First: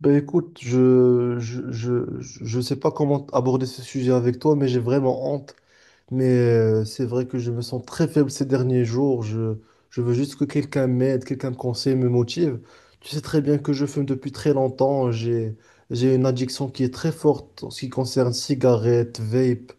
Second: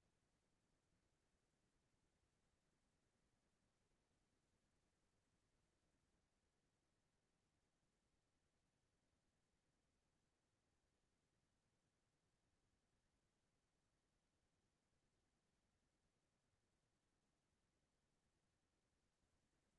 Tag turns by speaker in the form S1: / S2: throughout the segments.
S1: Ben écoute, je sais pas comment aborder ce sujet avec toi, mais j'ai vraiment honte mais c'est vrai que je me sens très faible ces derniers jours. Je veux juste que quelqu'un m'aide, quelqu'un me conseille, me motive. Tu sais très bien que je fume depuis très longtemps. J'ai une addiction qui est très forte en ce qui concerne cigarettes, vape.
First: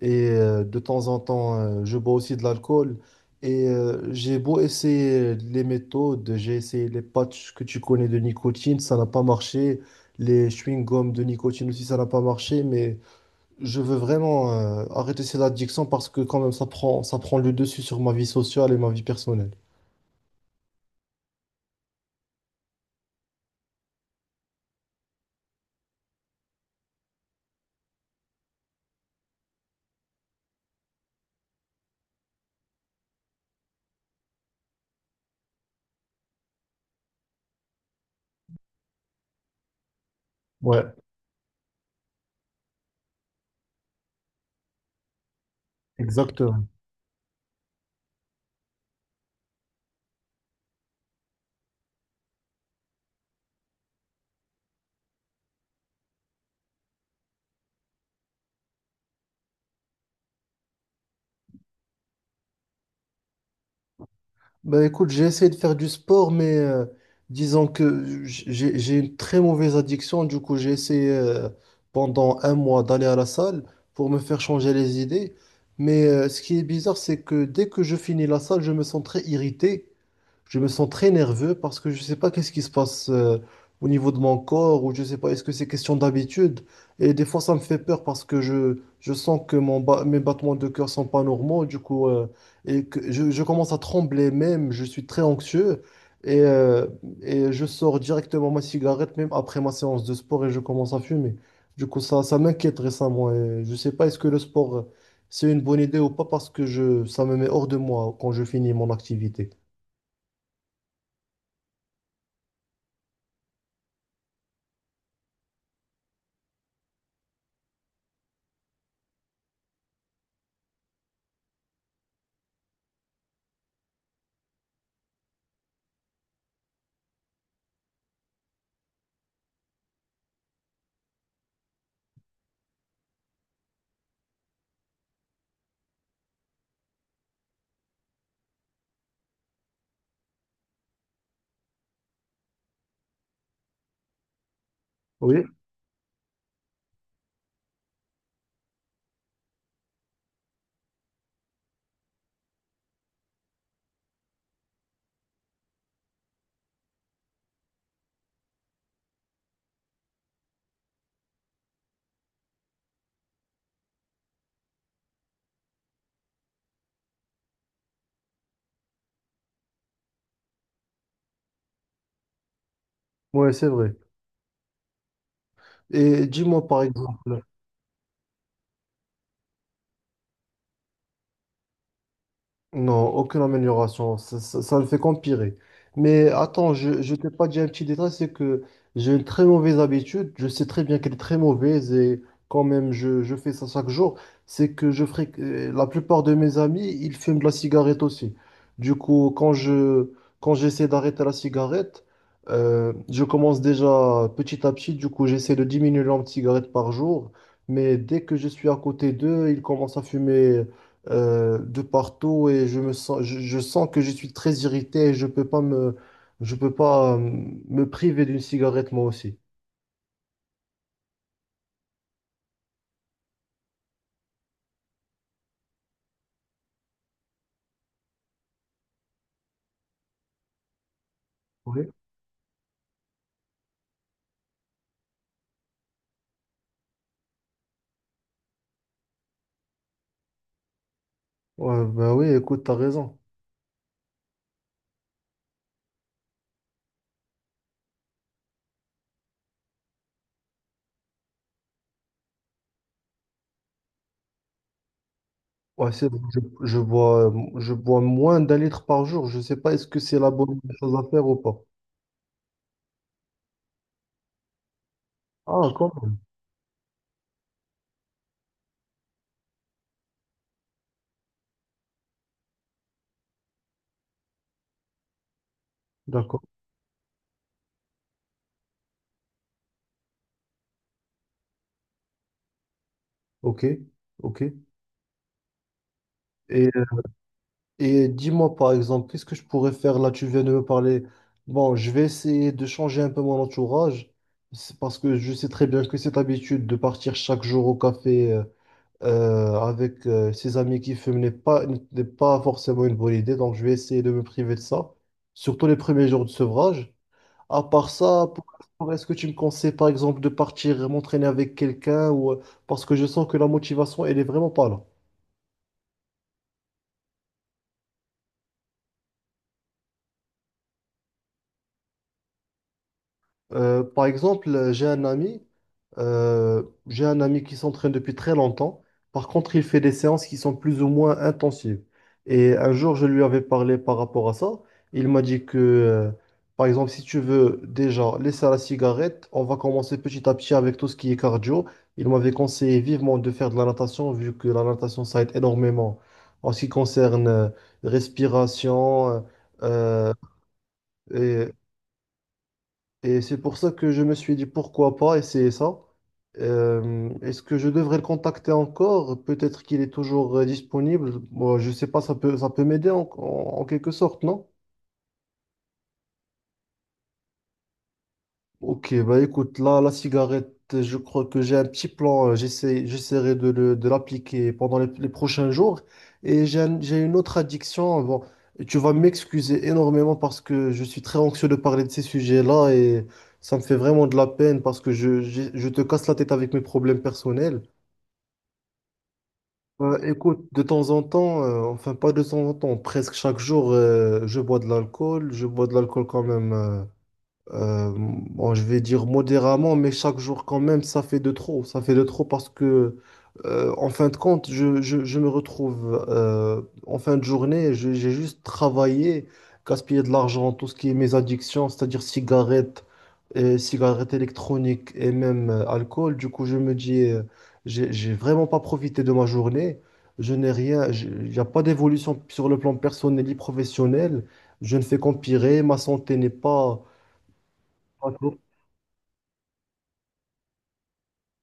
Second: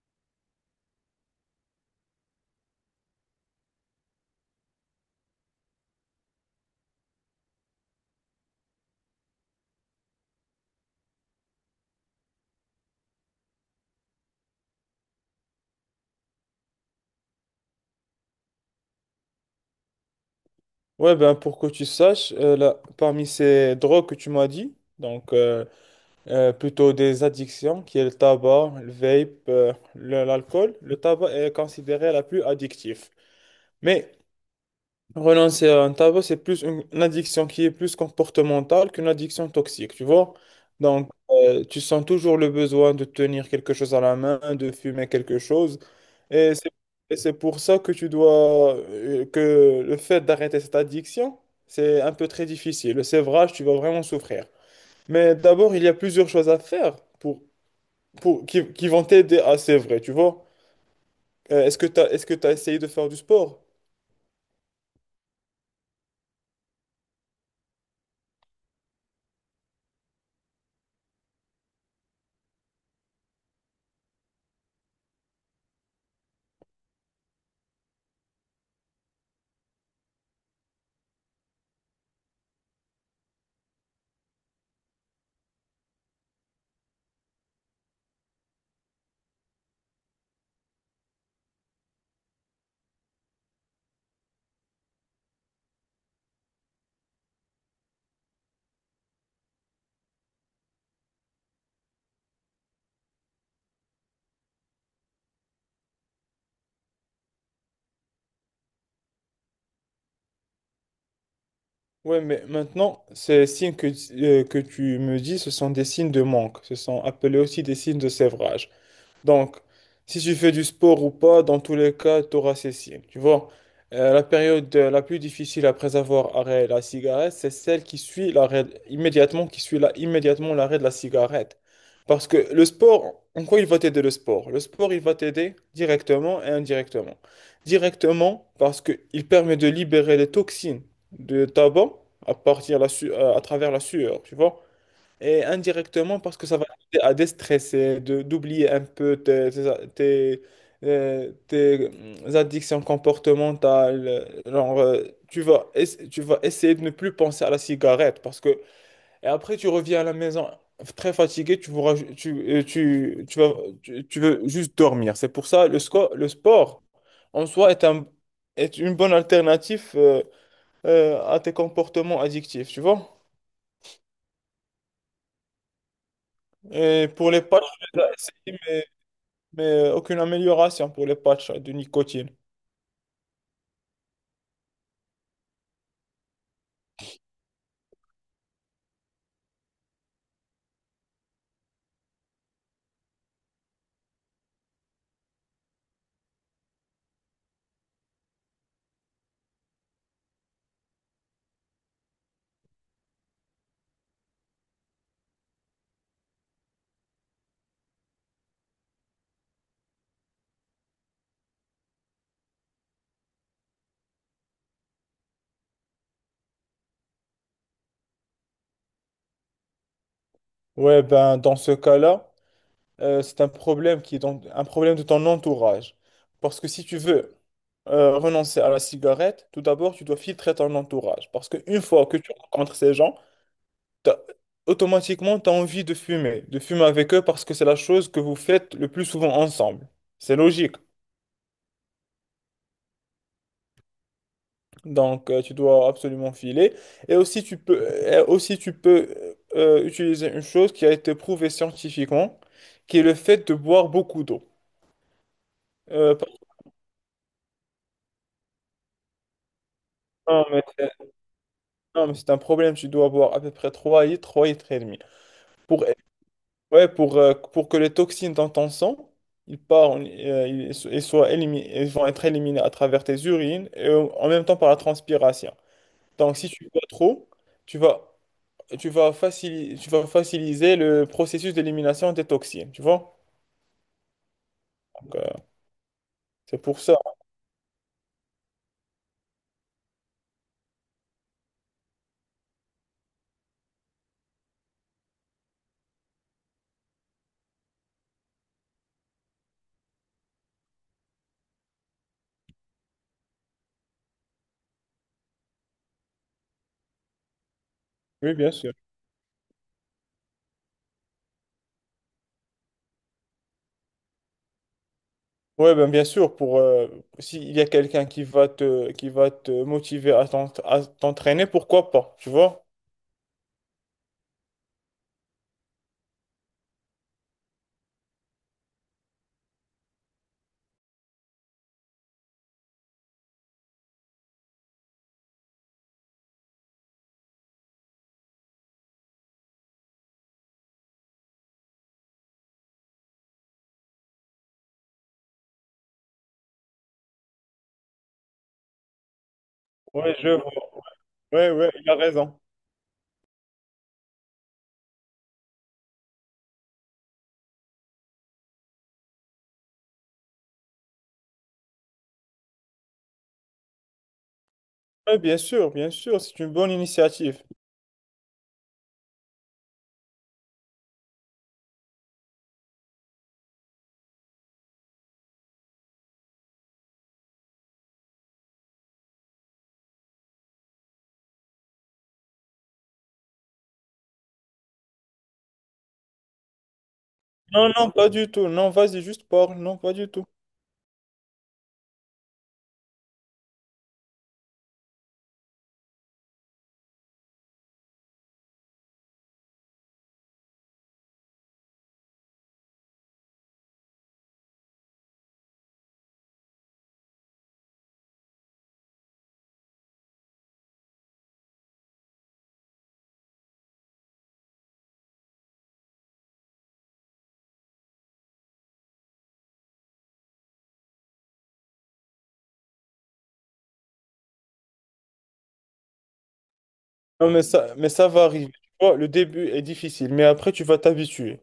S1: Et de temps en temps, je bois aussi de l'alcool. Et j'ai beau essayer les méthodes, j'ai essayé les patchs que tu connais de nicotine, ça n'a pas marché. Les chewing-gums de nicotine aussi, ça n'a pas marché. Mais je veux vraiment arrêter cette addiction parce que quand même ça prend le dessus sur ma vie sociale et ma vie personnelle.
S2: Ouais, ben pour que tu saches, là, parmi ces drogues que tu m'as dit, donc plutôt des addictions, qui est le tabac, le vape, l'alcool, le tabac est considéré la plus addictive. Mais renoncer à un tabac, c'est plus une addiction qui est plus comportementale qu'une addiction toxique, tu vois.
S1: Ouais,
S2: Donc, tu sens toujours le besoin de tenir quelque chose à la main, de fumer quelque chose. Et
S1: exactement.
S2: c'est et c'est pour ça que le fait d'arrêter cette addiction, c'est un peu très difficile. Le sévrage, tu vas vraiment souffrir. Mais d'abord, il y a plusieurs choses à faire qui vont t'aider à sévrer, tu vois. Est-ce que tu essayé de faire du sport?
S1: Bah écoute, j'ai essayé de faire du sport, mais disons que j'ai une très mauvaise addiction. Du coup, j'ai essayé pendant un mois d'aller à la salle pour me faire changer les idées. Mais ce qui est bizarre, c'est que dès que je finis la salle, je me sens très irrité. Je me sens très nerveux parce que je ne sais pas qu'est-ce qui se passe au niveau de mon corps ou je ne sais pas, est-ce que c'est question d'habitude? Et des fois, ça me fait peur parce que je sens que mes battements de cœur sont pas normaux, du coup, et que je commence à trembler même, je suis très anxieux et, euh, et je sors directement ma cigarette même après ma séance de sport et je commence à fumer. Du coup, ça m'inquiète récemment et je ne sais pas, est-ce que le sport, c'est une bonne idée ou pas parce que ça me met hors de moi quand je finis mon activité.
S2: Ouais, mais maintenant, ces signes que tu me dis, ce sont des signes de manque. Ce sont appelés aussi des signes de sévrage. Donc, si tu fais du sport ou pas, dans tous les cas, tu auras cessé. Tu vois, la plus difficile après avoir arrêté la cigarette, c'est celle qui suit l'arrêt immédiatement, qui suit là, immédiatement l'arrêt de la cigarette. Parce que le sport, en quoi il va t'aider le sport? Le sport, il va t'aider directement et indirectement. Directement, parce qu'il permet de libérer les toxines de tabac à travers la sueur, tu vois.
S1: Oui.
S2: Et indirectement, parce que ça va t'aider à déstresser, d'oublier un peu tes addictions comportementales. Genre, tu vas essayer de ne plus penser à la cigarette et après, tu reviens à la maison très fatigué, tu, voudras ju- tu, tu, tu vas, tu veux juste dormir. C'est pour ça le sport en soi est une bonne alternative à tes comportements addictifs, tu vois?
S1: Ouais, c'est vrai. Et dis-moi par
S2: Et pour
S1: exemple,
S2: les pas, mais aucune amélioration pour les patchs de nicotine.
S1: non, aucune amélioration. Ça ne fait qu'empirer. Mais attends, je t'ai pas dit un petit détail, c'est que j'ai une très mauvaise habitude. Je sais très bien qu'elle est très mauvaise et quand même, je fais ça chaque jour. C'est que je ferai, la plupart de mes amis, ils fument de la cigarette aussi. Du coup, quand j'essaie d'arrêter la cigarette, je commence déjà petit à petit. Du coup, j'essaie de diminuer le nombre de cigarettes par jour. Mais dès que je suis à côté d'eux, ils commencent à fumer de partout et je sens que je suis très irrité et je peux pas me priver d'une cigarette moi aussi.
S2: Ouais, ben dans ce cas-là, c'est un problème qui est donc un problème de ton entourage. Parce que si tu veux renoncer à la cigarette, tout d'abord, tu dois filtrer ton entourage. Parce qu'une
S1: Oui.
S2: fois que tu rencontres ces gens, t'as- automatiquement, tu as envie de fumer avec eux parce que c'est la chose que vous faites le plus souvent ensemble. C'est logique.
S1: Ouais, bah oui, écoute, t'as raison.
S2: Donc, tu dois absolument filer. Et aussi, tu peux utiliser une chose qui a été prouvée scientifiquement, qui est le fait de boire beaucoup d'eau.
S1: Ouais, c'est
S2: Euh,
S1: vrai,
S2: par-
S1: je bois moins d'un litre par jour. Je sais pas est-ce que c'est la
S2: non,
S1: bonne
S2: c'est
S1: chose à faire ou pas.
S2: non, mais c'est un problème. Tu dois boire à peu près 3 litres, 3 litres et demi.
S1: Ah,
S2: Pour,
S1: quand même.
S2: ouais, pour que les toxines dans ton sang, ils partent, ils, so- ils soient élimi- ils vont être éliminés à travers tes urines et en en même temps par la transpiration. Donc,
S1: D'accord.
S2: si tu bois trop, tu vas tu vas faciliter le processus d'élimination des toxines, tu vois?
S1: Ok. Ok.
S2: Donc, c'est
S1: Et
S2: pour ça.
S1: Et dis-moi par exemple, qu'est-ce que je pourrais faire là? Tu viens de me parler. Bon, je vais essayer de changer un peu mon entourage. C'est parce que je sais très bien que cette habitude de partir chaque jour au café avec ses amis qui fument n'est pas forcément une bonne idée. Donc, je vais essayer de me priver de ça, surtout les premiers jours de sevrage. À part ça,
S2: Oui, bien sûr.
S1: est-ce que tu me conseilles par exemple de partir m'entraîner avec quelqu'un ou parce que je sens que la motivation, elle est vraiment pas là.
S2: Oui, ben, bien sûr, pour s'il y a quelqu'un qui va te motiver à t'entraîner, pourquoi pas, tu vois?
S1: Par exemple, j'ai un ami qui s'entraîne depuis très longtemps. Par contre, il fait des séances qui sont plus ou moins intensives. Et un jour, je lui avais parlé par rapport à ça. Il m'a dit que, par exemple, si tu veux déjà laisser la cigarette, on va commencer petit à petit avec tout ce qui est cardio. Il m'avait conseillé vivement de faire de la natation, vu que la natation, ça aide énormément en ce qui concerne respiration.
S2: Oui, je vois. Oui,
S1: euh,
S2: oui, il a raison.
S1: et c'est pour ça que je me suis dit pourquoi pas essayer ça. Est-ce que je devrais le contacter encore? Peut-être qu'il est toujours disponible. Moi, je sais pas, ça peut m'aider en quelque sorte, non?
S2: Oui, bien sûr, c'est une bonne initiative.
S1: Ok, bah écoute, là, la cigarette, je crois que j'ai un petit plan. J'essaierai de l'appliquer pendant les prochains jours. Et j'ai une autre addiction. Bon, tu vas m'excuser énormément parce que je suis très anxieux de parler de ces sujets-là et ça me fait vraiment de la peine parce que je te casse la tête avec mes problèmes personnels.
S2: Non, non, pas du tout. Non, vas-y, juste parle. Non, pas
S1: Bah,
S2: du tout.
S1: écoute, de temps en temps, enfin pas de temps en temps, presque chaque jour, je bois de l'alcool. Je bois de l'alcool quand même. Bon, je vais dire modérément, mais chaque jour quand même, ça fait de trop. Ça fait de trop parce que, en fin de compte, je me retrouve en fin de journée, j'ai juste travaillé, gaspillé de l'argent, tout ce qui est mes addictions, c'est-à-dire cigarettes, et cigarettes électroniques et même alcool. Du coup, je me dis, j'ai vraiment pas profité de ma journée. Je n'ai rien, j'ai- Il n'y a pas d'évolution sur le plan personnel et professionnel. Je ne fais qu'empirer, ma santé n'est pas…
S2: Non, mais ça va arriver. Tu vois, le début est difficile, mais après, tu vas t'habituer.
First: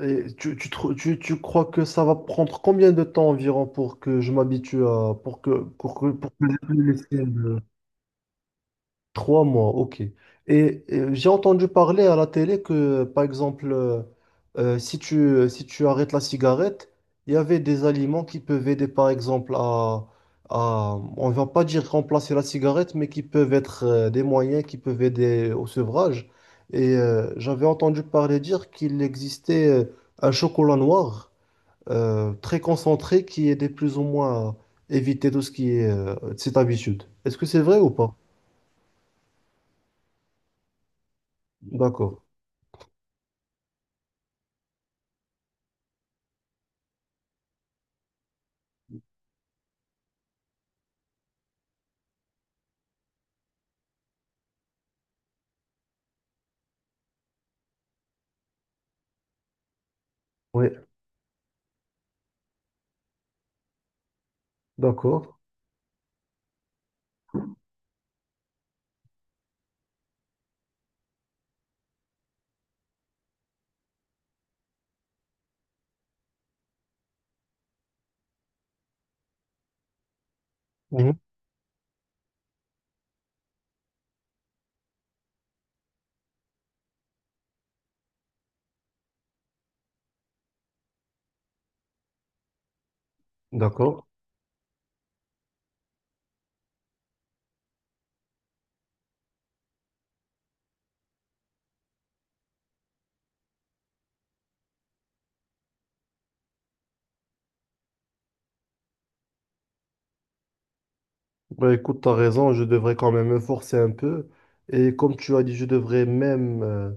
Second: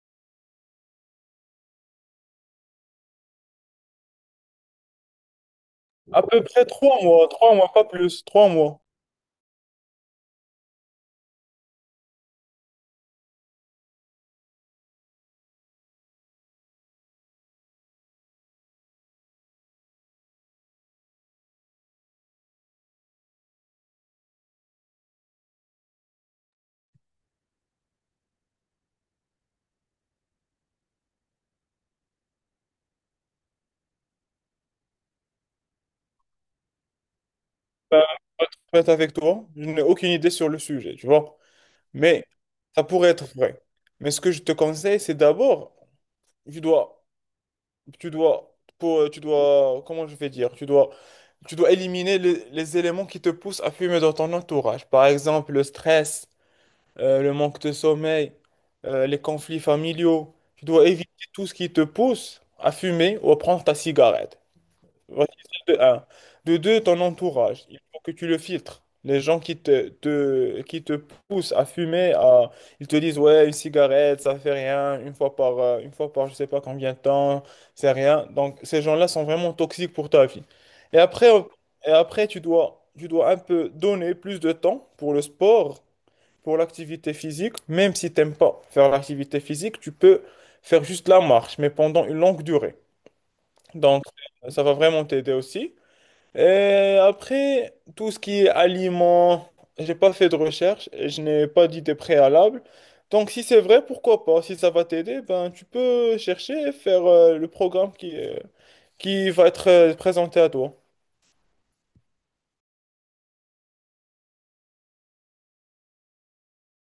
S1: Et tu crois que ça va prendre combien de temps environ pour que je m'habitue à
S2: À
S1: pour
S2: peu
S1: que j'ai
S2: près
S1: plus les
S2: 3 mois,
S1: signes
S2: trois
S1: de-
S2: mois, pas plus, 3 mois.
S1: trois mois, ok. Et, j'ai entendu parler à la télé que, par exemple, si si tu arrêtes la cigarette, il y avait des aliments qui peuvent aider, par exemple, on va pas dire remplacer la cigarette, mais qui peuvent être des moyens qui peuvent aider au sevrage. Et j'avais entendu parler dire qu'il existait un chocolat noir très concentré qui aidait plus ou moins à éviter tout ce qui est cette habitude. Est-ce que c'est vrai ou pas?
S2: Honnête avec toi, je n'ai aucune idée sur le sujet, tu vois.
S1: D'accord.
S2: Mais ça pourrait être vrai. Mais ce que je te conseille, c'est d'abord, tu dois, tu dois, pour, tu dois, comment je vais dire, tu dois éliminer les éléments qui te poussent à fumer dans ton entourage. Par exemple, le stress, le manque de sommeil, les conflits familiaux. Tu
S1: Oui.
S2: dois éviter tout ce qui te pousse à fumer ou à prendre ta cigarette.
S1: D'accord,
S2: Voici celle de un. De deux, ton entourage. Il faut que tu le filtres. Les gens qui te poussent à fumer, ils te disent, ouais, une cigarette, ça fait rien, une fois par je sais pas combien de temps, c'est rien. Donc, ces gens-là sont vraiment toxiques pour ta vie. Et
S1: mhm,
S2: après, tu dois un peu donner plus de temps pour le sport, pour l'activité physique. Même si t'aimes pas faire l'activité physique, tu peux faire juste la marche, mais pendant une longue durée.
S1: d'accord.
S2: Donc, ça va vraiment t'aider aussi. Et après, tout ce qui est aliments, j'ai pas fait de recherche, et je n'ai pas d'idée préalable. Donc, si c'est vrai, pourquoi pas? Si ça va t'aider, ben, tu peux chercher et faire le programme qui va être présenté à toi.
S1: Bah, écoute, tu as raison, je devrais quand même me forcer un peu. Et comme tu as dit, je devrais même euh,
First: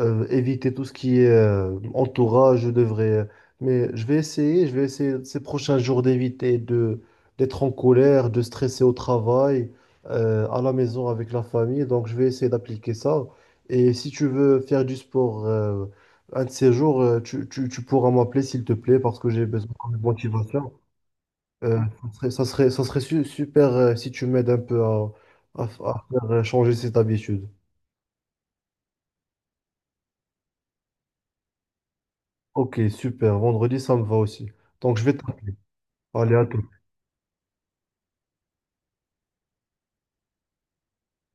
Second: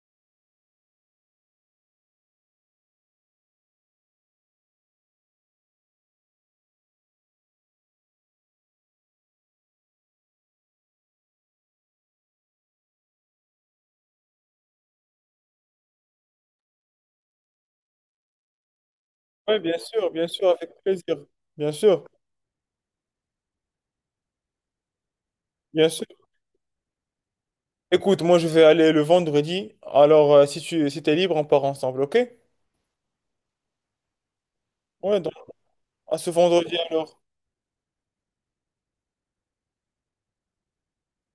S1: euh, éviter tout ce qui est entourage, je devrais… Mais je vais essayer ces prochains jours d'éviter de d'être en colère, de stresser au travail, à la maison avec la famille. Donc, je vais essayer d'appliquer ça. Et si tu veux faire du sport un de ces jours, tu pourras m'appeler, s'il te plaît, parce que j'ai
S2: Oui,
S1: besoin de
S2: bien sûr,
S1: motivation.
S2: avec plaisir. Bien
S1: Euh,
S2: sûr,
S1: ça serait super si tu m'aides un peu
S2: bien
S1: à
S2: sûr.
S1: faire changer cette habitude.
S2: Écoute, moi, je vais aller le vendredi. Alors, si t'es libre, on part ensemble, ok?
S1: Ok, super. Vendredi, ça me va aussi. Donc, je vais
S2: Ouais, donc,
S1: t'appeler.
S2: à ce
S1: Allez, à tout.
S2: vendredi alors.